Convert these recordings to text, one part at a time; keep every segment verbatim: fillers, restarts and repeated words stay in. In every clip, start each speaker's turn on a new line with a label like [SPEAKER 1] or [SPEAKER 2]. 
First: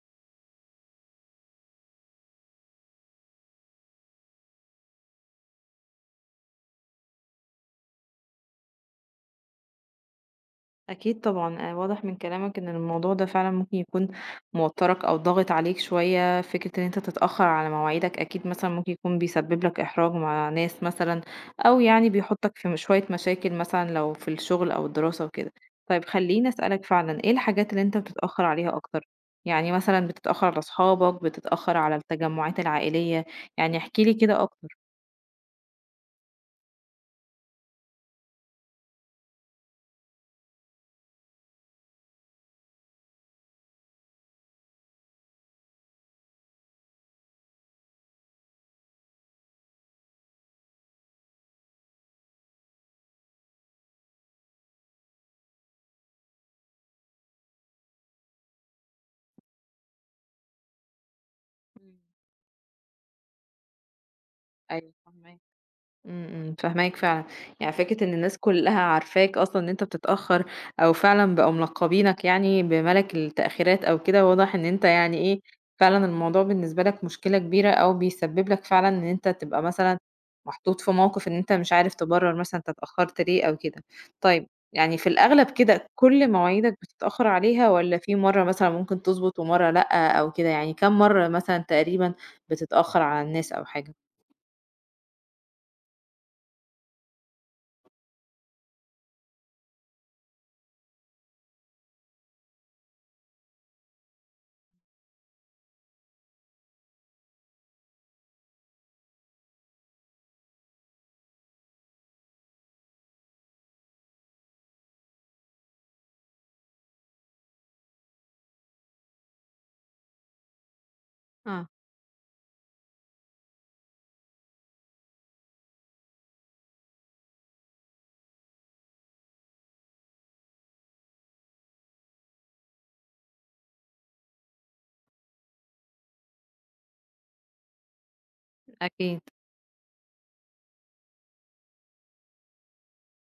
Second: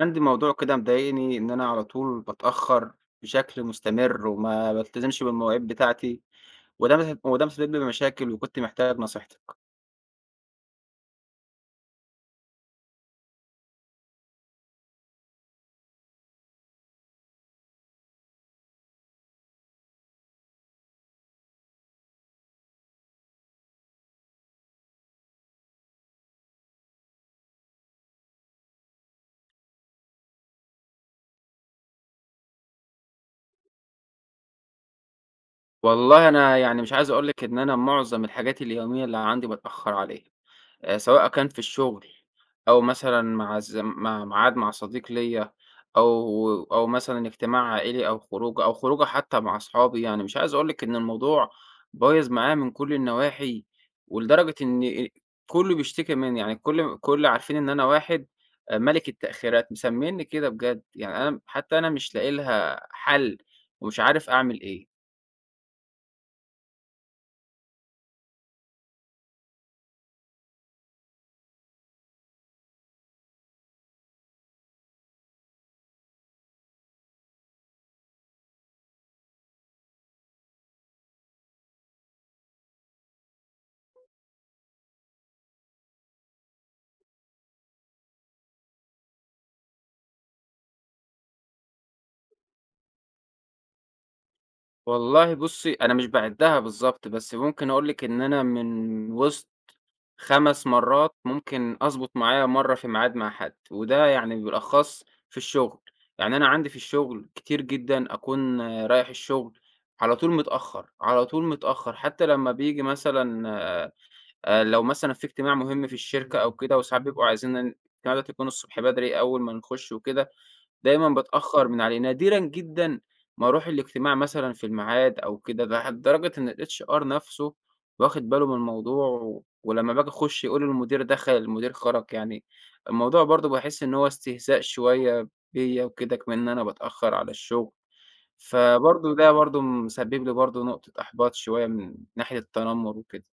[SPEAKER 1] عندي موضوع كده مضايقني إن أنا على طول باتأخّر بشكل مستمر وما بالتزمش بالمواعيد بتاعتي، وده مس وده مسبب لي مشاكل وكنت محتاج نصيحتك.
[SPEAKER 2] أكيد طبعًا، آآ واضح من كلامك إن الموضوع ده فعلًا ممكن يكون موتّرك أو ضاغط عليك شوية، فكرة إن أنت تتأخّر على مواعيدك أكيد مثلًا ممكن يكون بيسبب لك إحراج مع ناس مثلًا، أو يعني بيحطّك في م شوية مشاكل مثلًا لو في الشغل أو الدراسة وكده. طيب خلّيني أسألك فعلًا إيه الحاجات اللي أنت بتتأخّر عليها أكتر؟ يعني مثلًا بتتأخّر على أصحابك، بتتأخّر على التجمُّعات العائلية، يعني احكِ لي كده أكتر.
[SPEAKER 1] والله أنا يعني مش عايز أقول لِك إن أنا معظم الحاجات اليومية اللي عندي باتأخّر عليها. آآ سواء كان في الشغل أو مثلًا مع الز مع ميعاد مع صديق ليّا أو أو مثلًا اجتماع عائلي أو خروجة أو خروجة حتى مع أصحابي. يعني مش عايز أقول لِك إن الموضوع بايظ معايا من كل النواحي، ولدرجة إن آآ كُلّه بيشتكي منّي. يعني كل كل عارفين إن أنا واحد، آآ مَلِك التأخيرات، مسمينّي كده بجد. يعني أنا حتى أنا
[SPEAKER 2] إمم،
[SPEAKER 1] مش لاقي لها حل ومش عارف أعمل إيه.
[SPEAKER 2] أيوه فاهماك. إمم، إمم، فاهماك فعلًا، يعني فكرة إن الناس كلّها عارفاك أصلًا إن أنت بتتأخّر أو فعلًا بقوا ملقّبينك يعني بمَلَك التأخيرات أو كده، واضح إن أنت يعني إيه، فعلًا الموضوع بالنسبة لك مشكلة كبيرة أو بيسبب لك فعلًا إن أنت تبقى مثلًا محطوط في موقِف إن أنت مش عارف تبرّر مثلًا أنت اتأخّرت ليه أو كده. طيب يعني في الأغلب كده كل مواعيدك بتتأخّر عليها والّا في مرّة مثلًا ممكن تضبط ومرّة لأ أو كده، يعني كام مرّة مثلًا تقريبًا بتتأخّر على الناس أو حاجة؟
[SPEAKER 1] والله بُصّي، أنا مش باعدّها بالضبط، بس ممكن أقول لِك إن أنا من وسط 5 مرات ممكن أضبط معايا مرّة في ميعاد مع حد، وده يعني بالأخص في الشغل. يعني أنا عندي في الشغل كتير جدًا أكون، آه، رايح الشغل على طول متأخّر، على طول متأخّر، حتى لمّا بييجي مثلًا آآ لو مثلًا في اجتماع مهم في الشركة أو كده، وساعات بيبقوا عايزين إن الاجتماع دوّة يكون الصبح بدري أول ما نخُش وكده، دايمًا باتأخّر
[SPEAKER 2] آه،
[SPEAKER 1] من عليه. نادرًا جدًا ما أروح الاجتماع مثلًا في الميعاد أو كده. ده لدرجة إن ال H R نَفْسه واخد باله من الموضوع، و ولمّا باجي أخُش يقولوا المدير دخل، المدير خرج. يعني الموضوع برضه باحس إن هو استهزاء شوية بيّا وكده، كمان إن أنا باتأخّر على الشغل، فبرضه
[SPEAKER 2] أكيد.
[SPEAKER 1] ده برضه مسبب لي برضه نقطة إحباط شوية من ناحية التنمُّر وكده.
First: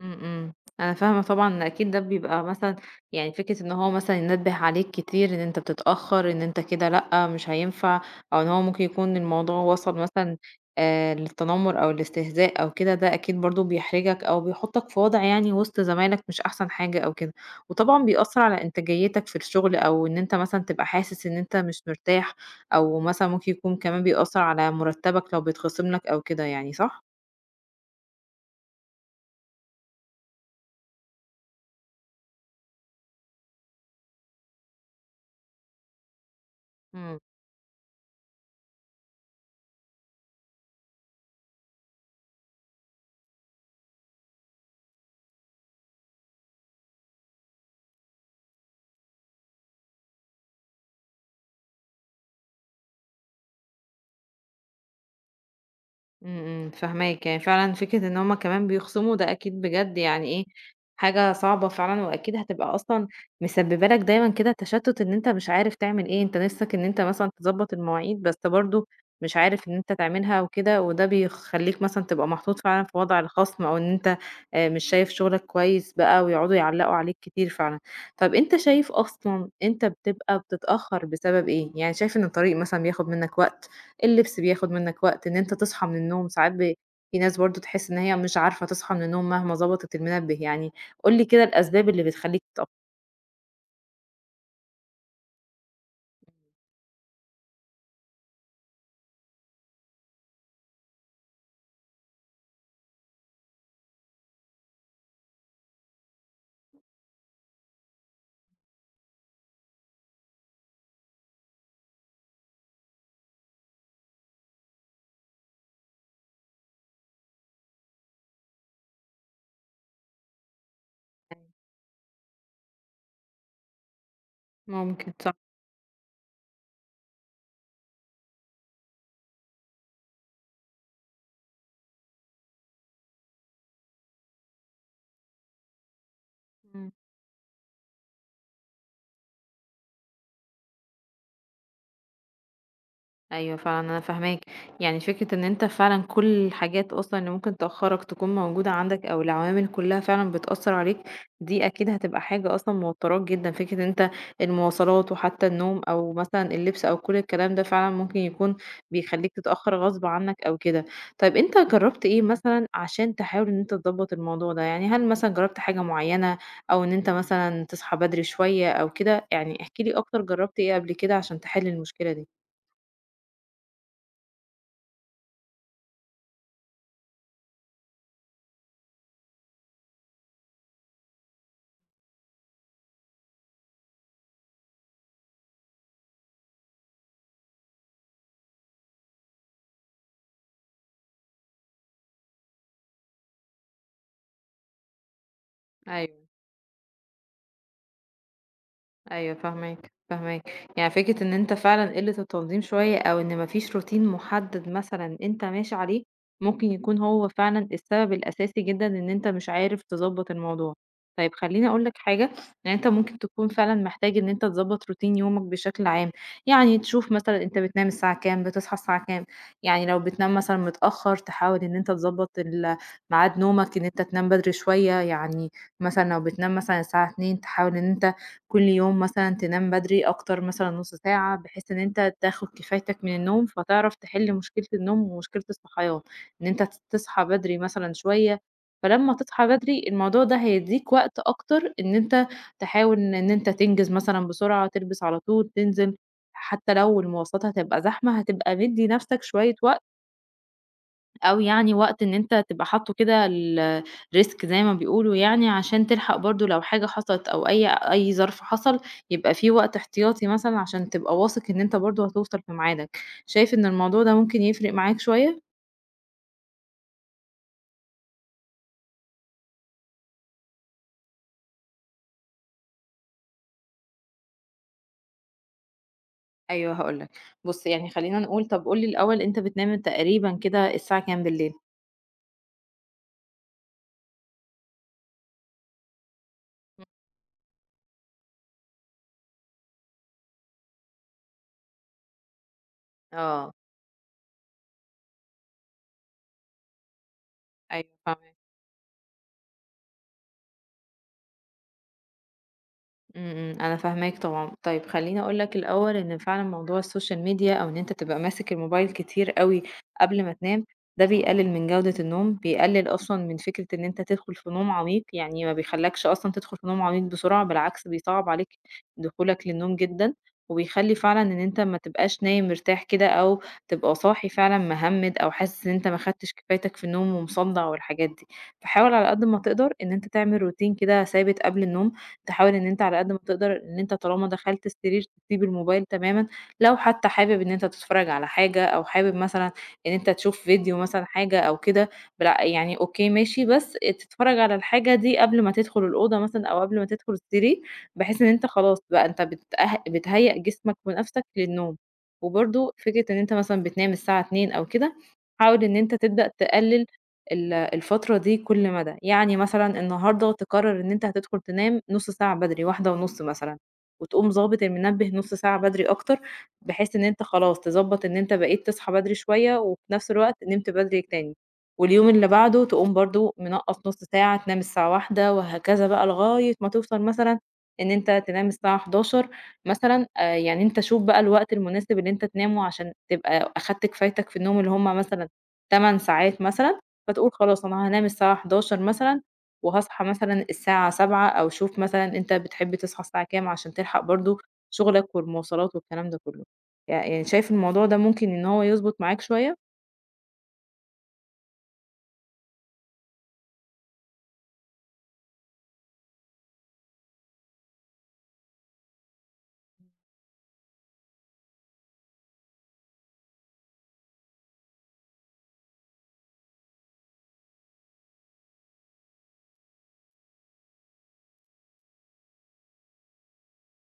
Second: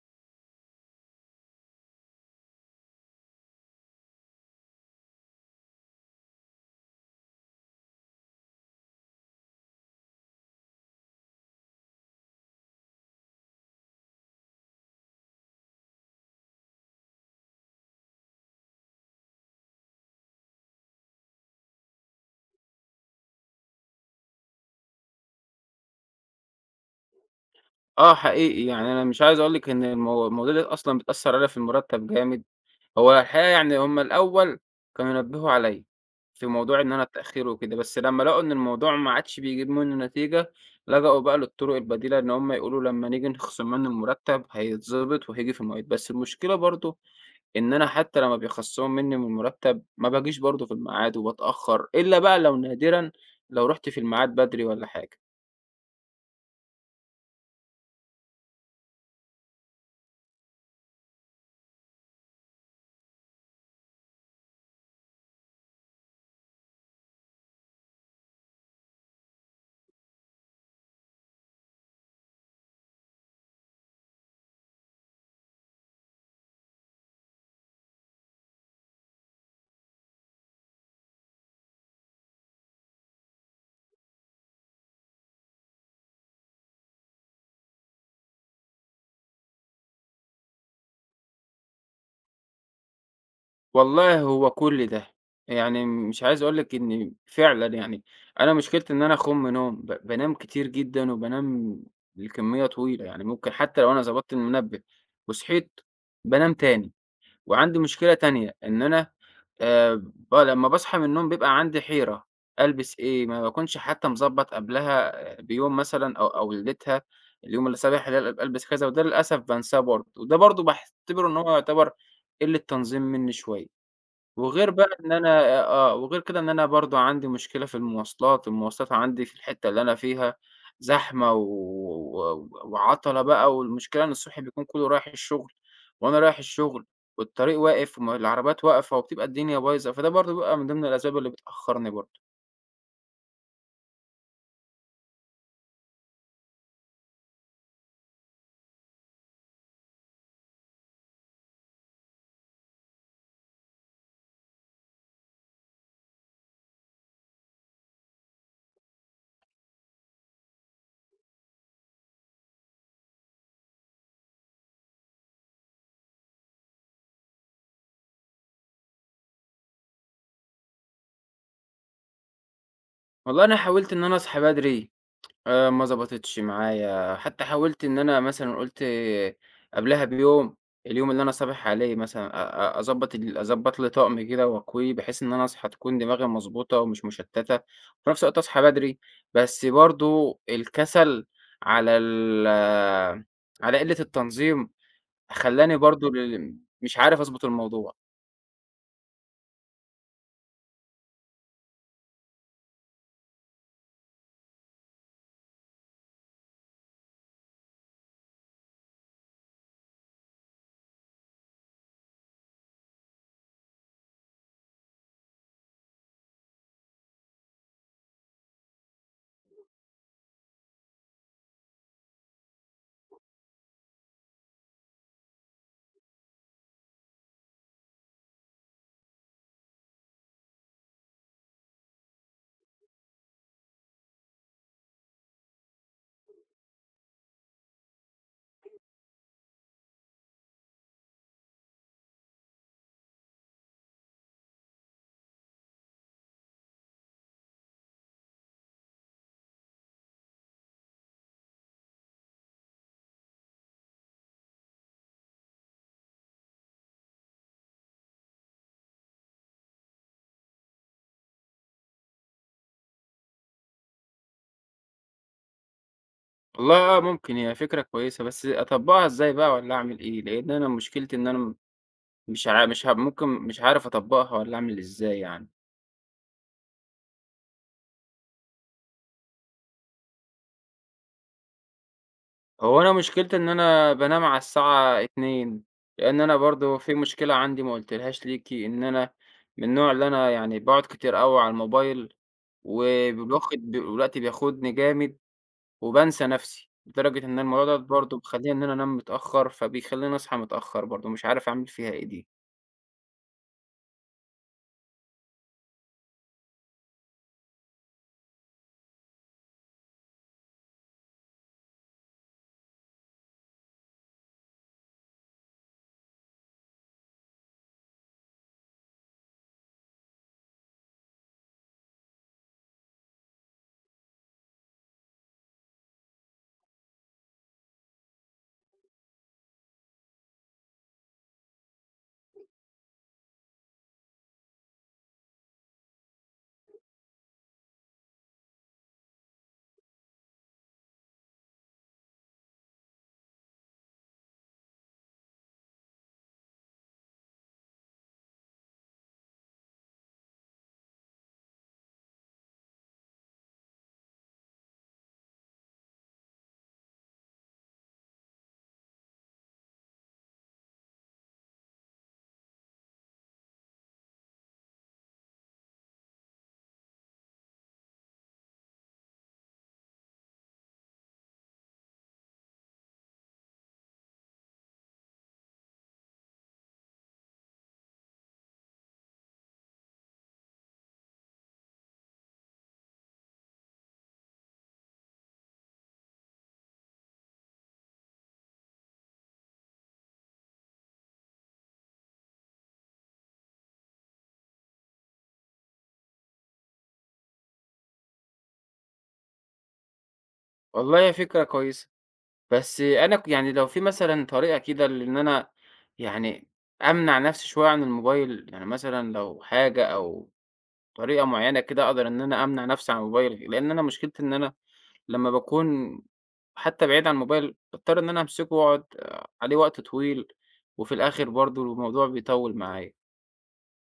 [SPEAKER 2] إمم، إمم. أنا فاهمة طبعًا إن أكيد ده بيبقى مثلًا يعني فكرة إن هو مثلًا ينبّه عليك كتير إن أنت بتتأخّر، إن أنت كده لأ، مش هينفع، أو إن هو ممكن يكون الموضوع وصل مثلًا آآ للتنمُّر أو الاستهزاء أو كده، ده أكيد برضه بيحرجك أو بيحُطّك في وضع يعني وسط زمايلك مش أحسن حاجة أو كده. وطبعًا بيأثّر على إنتاجيتك في الشغل أو إن أنت مثلًا تبقى حاسس إن أنت مش مرتاح أو مثلًا ممكن يكون كمان بيأثّر على مُرتّبك لو بيتخصم لك أو كده يعني، صح؟
[SPEAKER 1] آه، حقيقي. يعني أنا مش عايز أقول لِك إن المو المواضيع ديّة أصلًا بتأثّر عليَّ في المُرتَّب جامد. هو الحقيقة يعني هم الأول كانوا نبّهوا عليّا، في موضوع إن أنا
[SPEAKER 2] إمم.
[SPEAKER 1] التأخير وكده، بس لمّا لقوا إن الموضوع ما عادش بيجيب منّه نتيجة، لجأوا بقى للطرق البديلة، إن هم يقولوا لمّا نيجي نخصم منّه المرتّب هيتضبط وهييجي في المواعيد. بس المشكلة برضه إن أنا حتى لمّا بيخصموا منّي من المرتّب ما باجيش برضه في الميعاد وباتأخّر، إلا بقى لو نادرًا لو رُحت في الميعاد بدري والّا حاجة.
[SPEAKER 2] إمم، إمم، فاهماك، يعني فعلًا فكرة إن هُم كمان بيخصموا ده أكيد بجد يعني إيه، حاجة صعبة فعلًا وأكيد هتبقى أصلًا مسببة لك دايمًا كده تشتُّت إن أنت مش عارف تعمل إيه، أنت نِفْسك إن أنت مثلًا تضبّط المواعيد بس برضه مش عارف إن أنت تعملها وكده، وده بيخلّيك مثلًا تبقى محطوط فعلًا في وضع الخصم أو إن أنت آآ مش شايف شغلك كويس بقى ويقعدوا يعلّقوا عليك كتير فعلًا. طَب أنت شايف أصلًا أنت بتبقى بتتأخّر بسبب إيه؟ يعني شايف إن الطريق مثلًا بياخُد منّك وقت اللبس بياخد منّك وقت، إن أنت تصحى من النوم ساعات ب في ناس برضه تحس إن هي مش عارفة تصحى من النوم مهما ضبطت المنبه يعني، قُل لي كده الأسباب اللي بتخلّيك تتأخر
[SPEAKER 1] والله هو كل ده. يعني مش عايز أقول لِك إن فعلًا يعني أنا مشكلتي إن أنا أخُم نوم، ب بانام كتير جدًا وبانام لكمية طويلة. يعني ممكن حتى لو أنا ضبطت المنبه وصحيت بانام تاني. وعندي مشكلة تانية إن أنا، آآ ب لمّا باصحى من النوم بيبقى عندي حيرة. ألبس إيه؟ ما باكونش حتى مضبّط قبلها، آه، بيوم مثلًا أو أو ليلتها، اليوم اللي صابح ده أبقى ألبس كذا، وده للأسف بانساه برضه، وده برضه باعتبره إن
[SPEAKER 2] يعني.
[SPEAKER 1] هو يعتبر قِلّة تنظيم منّي شوية. وغير بقى إن
[SPEAKER 2] ممكن صح،
[SPEAKER 1] أنا آه، وغير كده إن أنا برضه عندي مشكلة في المواصلات. المواصلات عندي في الحتة اللي أنا فيها زحمة و و وعَطَلة بقى، والمشكلة إن الصبح بيكون كلّه رايح الشغل، وأنا رايح الشغل
[SPEAKER 2] إمم.
[SPEAKER 1] والطريق واقف وما العربيات واقفة وبتبقى الدنيا بايظة، فده برضه بيبقى من ضمن الأسباب اللي بتأخّرني برضه.
[SPEAKER 2] أيوه فعلًا أنا فاهماك، يعني فكرة إن أنت فعلًا كل الحاجات أصلًا اللي ممكن تأخّرك تكون موجودة عندك أو العوامل كلّها فعلًا بتأثّر عليك، دي أكيد هتبقى حاجة أصلًا موتّراك جدًا، فكرة إن أنت المواصلات وحتى النوم أو مثلًا اللبس أو كل الكلام ده فعلًا ممكن يكون بيخلّيك تتأخّر غصب عنك أو كده. طيب أنت جرّبت إيه مثلًا عشان تحاول إن أنت تضبّط الموضوع ده؟ يعني هل مثلًا جرّبت حاجة معيّنة أو إن أنت مثلًا تصحى بدري شوية أو كده؟ يعني احكِ لي أكتر جرّبت إيه قبل كده عشان تحل المشكلة دي؟
[SPEAKER 1] والله أنا حاولت إن أنا أصحى بدري، آآ ما ضبطتش معايا. حتى حاولت إن أنا مثلًا قُلت قبلها بيوم، اليوم اللي أنا صابح عليه مثلًا أ أ أضبّط ال أضبّط لي طقم كده وأكويه، بحيث إن أنا أصحى تكون دماغي مضبوطة ومش مشتتة، وفي نفس الوقت أصحى بدري، بس برضه الكسل على ال على قلة التنظيم خلّاني برضه،
[SPEAKER 2] أيوه.
[SPEAKER 1] ل مش عارف أضبط الموضوع.
[SPEAKER 2] أيوه فاهماك، فاهماك. يعني فكرة إن أنت فعلًا قِلّة التنظيم شوية أو إن ما فيش روتين محدد مثلًا أنت ماشي عليه، ممكن يكون هو فعلًا السبب الأساسي جدًا إن أنت مش عارف تضبّط الموضوع. طيب خلّيني أقول لك حاجة، يعني أنت ممكن تكون فعلًا محتاج إن أنت تضبّط روتين يومك بشكل عام، يعني تشوف مثلًا أنت بتنام الساعة كام، بتصحى الساعة كام، يعني لو بتنام مثلًا متأخّر تحاول إن أنت تضبّط ال ميعاد نومك، إن أنت تنام بدري شوية، يعني مثلًا لو بتنام مثلًا الساعة اتنين تحاول إن أنت كل يوم مثلًا تنام بدري أكتر مثلًا نُص ساعة، بحيث إن أنت تاخد كفايتك من النوم، فتعرف تحل مشكلة النوم ومشكلة الصحيان، إن أنت ت تصحى بدري مثلًا شوية، فلمّا تصحى بدري الموضوع ده هيدّيك وقت أكتر إن أنت تحاول إن أنت تنجز مثلًا بسرعة، تلبس على طول، تنزل، حتى لو المواصلات هتبقى زحمة هتبقى مدّي نفْسك شوية وقت أو يعني وقت إن أنت تبقى حاطّه كده ال risk زي ما بيقولوا يعني عشان تلحق برضه لو حاجة حصلت أو أي أي ظرف حصل، يبقى في وقت احتياطي مثلًا عشان تبقى واثق إن أنت برضه هتوصل في ميعادك. شايف إن الموضوع ده ممكن يفرق معاك شوية؟
[SPEAKER 1] والله آه، ممكن هي فكرة كويسة، بس أطبّقها إزاي بقى والّا أعمل إيه؟ لإن أنا مشكلتي إن أنا م مش عا مش ه ممكن مش عارف أطبّقها والّا أعمل إزاي يعني.
[SPEAKER 2] أيوه هاقول لك. بُص، يعني خلّينا نقول طب قُل لي الأول أنت بتنام تقريبًا كده الساعة كام بالليل؟
[SPEAKER 1] هو أنا مشكلتي إن أنا بانام على الساعة اتنين، لإن أنا برضه في مشكلة عندي ما قُلتلهاش ليكِ، إن أنا من النوع اللي أنا يعني باقعد كتير أوي على الموبايل،
[SPEAKER 2] آه،
[SPEAKER 1] وبواخد ب الوقت بياخدني جامد وبانسى نَفْسي، لدرجة إن الموضوع دوّة
[SPEAKER 2] أيوه
[SPEAKER 1] برضه
[SPEAKER 2] فاهماك.
[SPEAKER 1] بيخلّيني إن أنا أنام متأخّر، فبيخلّيني أصحى متأخّر برضه. مش عارف أعمل فيها إيه دي.
[SPEAKER 2] إمم، إمم، أنا فاهماك طبعًا. طيب خلّيني أقول لك الأول إن فعلًا موضوع السوشيال ميديا أو إن أنت تبقى ماسك الموبايل كتير أوي قبل ما تنام، ده بيقلل من جودة النوم، بيقلل أصلًا من فكرة إن أنت تدخل في نوم عميق، يعني ما بيخلّكش أصلًا تدخل في نوم عميق بسرعة، بالعكس بيصعّب عليك دخولك للنوم جدًا، وبيخلّي فعلًا إن أنت ما تبقاش نايم مرتاح كده أو تبقى صاحي فعلًا مهمّد أو حاسس إن أنت ما خدتش كفايتك في النوم ومصدّع والحاجات دي. فحاول على قد ما تقدر إن أنت تعمل روتين كده ثابت قبل النوم، تحاول إن أنت على قد ما تقدر إن أنت طالما دخلت السرير تسيب الموبايل تمامًا، لو حتى حابب إن أنت تتفرج على حاجة أو حابب مثلًا إن أنت تشوف فيديو مثلًا حاجة أو كده بلأ يعني أوكي ماشي، بس تتفرج على الحاجة دي قبل ما تدخل الأوضة مثلًا أو قبل ما تدخل السرير، بحيث إن أنت خلاص بقى أنت بتأه بتهيأ جسمك ونفسك للنوم. وبرضه فكرة إن أنت مثلًا بتنام الساعة اتنين أو كده، حاول إن أنت تبدأ تقلل ال الفترة دي كل مدى، يعني مثلًا النهارده تقرر إن أنت هتدخل تنام نُص ساعة بدري، واحدة ونص مثلًا، وتقوم ضابط المنبه نُص ساعة بدري أكتر، بحيث إن أنت خلاص تضبّط إن أنت بقيت تصحى بدري شوية، وفي نفس الوقت نمت بدري تاني، واليوم اللي بعده تقوم برضه منقّص نُص ساعة، تنام الساعة واحدة وهكذا بقى لغاية ما توصل مثلًا إن أنت تنام الساعة حداشر مثلًا، آآ يعني أنت شوف بقى الوقت المناسب اللي أنت تنامه عشان تبقى أخدت كفايتك في النوم اللي هم مثلًا ثماني ساعات مثلًا. فتقول خلاص أنا هانام الساعة حداشر مثلًا، وهاصحى مثلًا الساعة سبعة أو شوف مثلًا أنت بتحب تصحى الساعة كام عشان تلحق برضه شغلك والمواصلات والكلام ده كله. ي يعني شايف الموضوع ده ممكن إن هو يضبط معاك شوية؟
[SPEAKER 1] والله هي فكرة كويسة. بس أنا، ك يعني لو في مثلًا طريقة كده، لإن أنا يعني أمنع نَفْسي شوية عن الموبايل، يعني مثلًا لو حاجة أو طريقة معيّنة كده أقدر إن أنا أمنع نَفْسي عن الموبايل، لإن أنا مشكلتي إن أنا لمّا باكون حتى بعيد عن الموبايل باضطر إن أنا أمسكه وأقعد، آه، عليه وقت طويل، وفي الآخر برضه الموضوع بيطوِّل معايا.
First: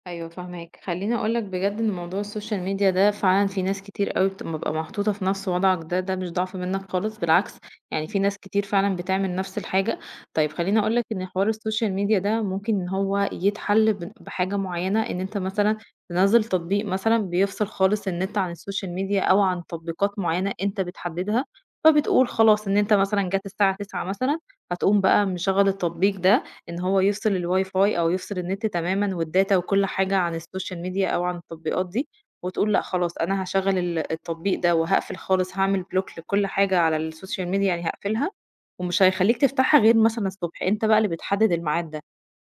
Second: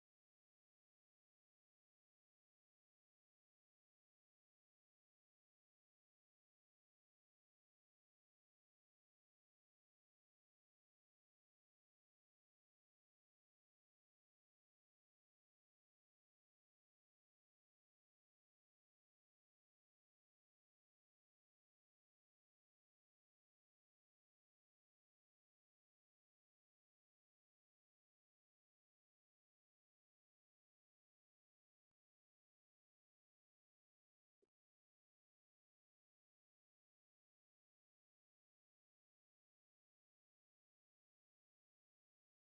[SPEAKER 2] أيوه فاهماك، خلّيني أقول لك بجد إن موضوع السوشيال ميديا ده فعلًا في ناس كتير أوي بت بتبقى محطوطة في نفْس وضعك ده، ده مش ضعف منك خالص بالعكس، يعني في ناس كتير فعلًا بتعمل نفْس الحاجة. طيب خلّيني أقول لك إن حوار السوشيال ميديا ده ممكن إن هو يتحل ب بحاجة معيّنة، إن أنت مثلًا تنزّل تطبيق مثلًا بيفصل خالص النت عن السوشيال ميديا أو عن تطبيقات معيّنة أنت بتحددها، فبتقول خلاص إن أنت مثلًا جات الساعة تسعة مثلًا هتقوم بقى مشغّل التطبيق ده إن هو يفصل الواي فاي أو يفصل النت تمامًا والداتا وكل حاجة عن السوشيال ميديا أو عن التطبيقات دي، وتقول لأ خلاص أنا هاشغّل ال التطبيق ده وهاقفل خالص، هاعمل بلوك لكل حاجة على السوشيال ميديا يعني هاقفلها، ومش هيخلّيك تفتحها غير مثلًا الصبح، أنت بقى اللي بتحدد الميعاد ده.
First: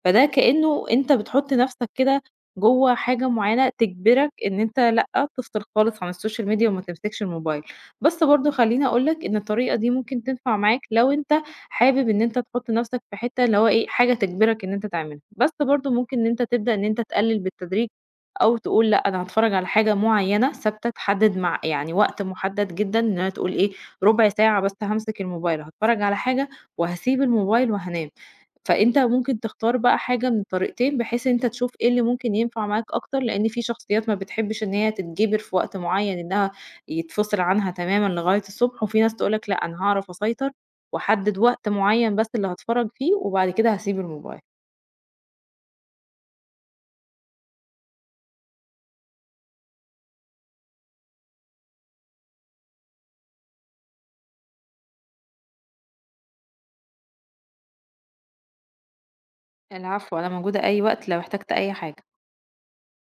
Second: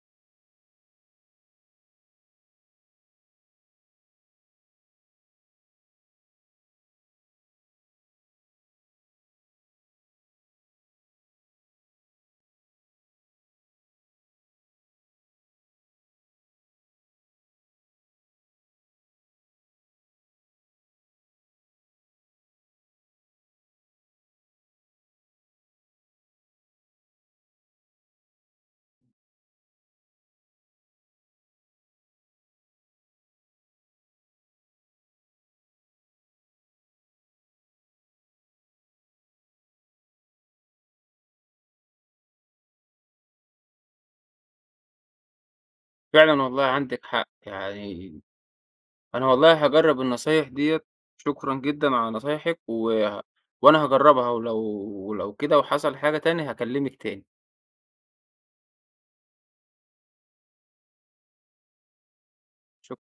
[SPEAKER 2] فده كأنه أنت بتحُط نَفْسك كده جوّه حاجة معيّنة تجبرك إن أنت لأ، تفصل خالص عن السوشيال ميديا وما تمسكش الموبايل، بس برضه خلّيني أقول لك إن الطريقة دي ممكن تنفع معاك لو أنت حابب إن أنت تحُط نَفْسك في حتّة اللي هو إيه، حاجة تجبرك إن أنت تعملها، بس برضه ممكن إن أنت تبدأ إن أنت تقلِّل بالتدريج أو تقول لأ، أنا هاتفرّج على حاجة معيّنة ثابتة تحدد مع يعني وقت مُحدد جدًا إن أنا تقول إيه، رُبع ساعة بس هامسك الموبايل، هاتفرّج على حاجة وهاسيب الموبايل وهانام. فأنت ممكن تختار بقى حاجة من الطريقتين، بحيث إن أنت تشوف إيه اللي ممكن ينفع معاك أكتر، لإن في شخصيات ما بتحبش إن هي تتجبر في وقت معين إنها يتفصل عنها تمامًا لغاية الصبح، وفي ناس تقول لك لأ، أنا هاعرف أسيطر وأحدد وقت معين بس اللي هاتفرج فيه، وبعد كده هاسيب الموبايل.
[SPEAKER 1] فعلًا والله عندِك حق. يعني أنا والله هاجرّب النصايح ديّة، شكرًا جدًا على نصايحِك، وه وأنا هاجرّبها، ولو ولو كده وحصل حاجة تاني هاكلّمِك تاني.
[SPEAKER 2] العفو، أنا موجودة أي وقت لو احتجت أي حاجة.
[SPEAKER 1] شك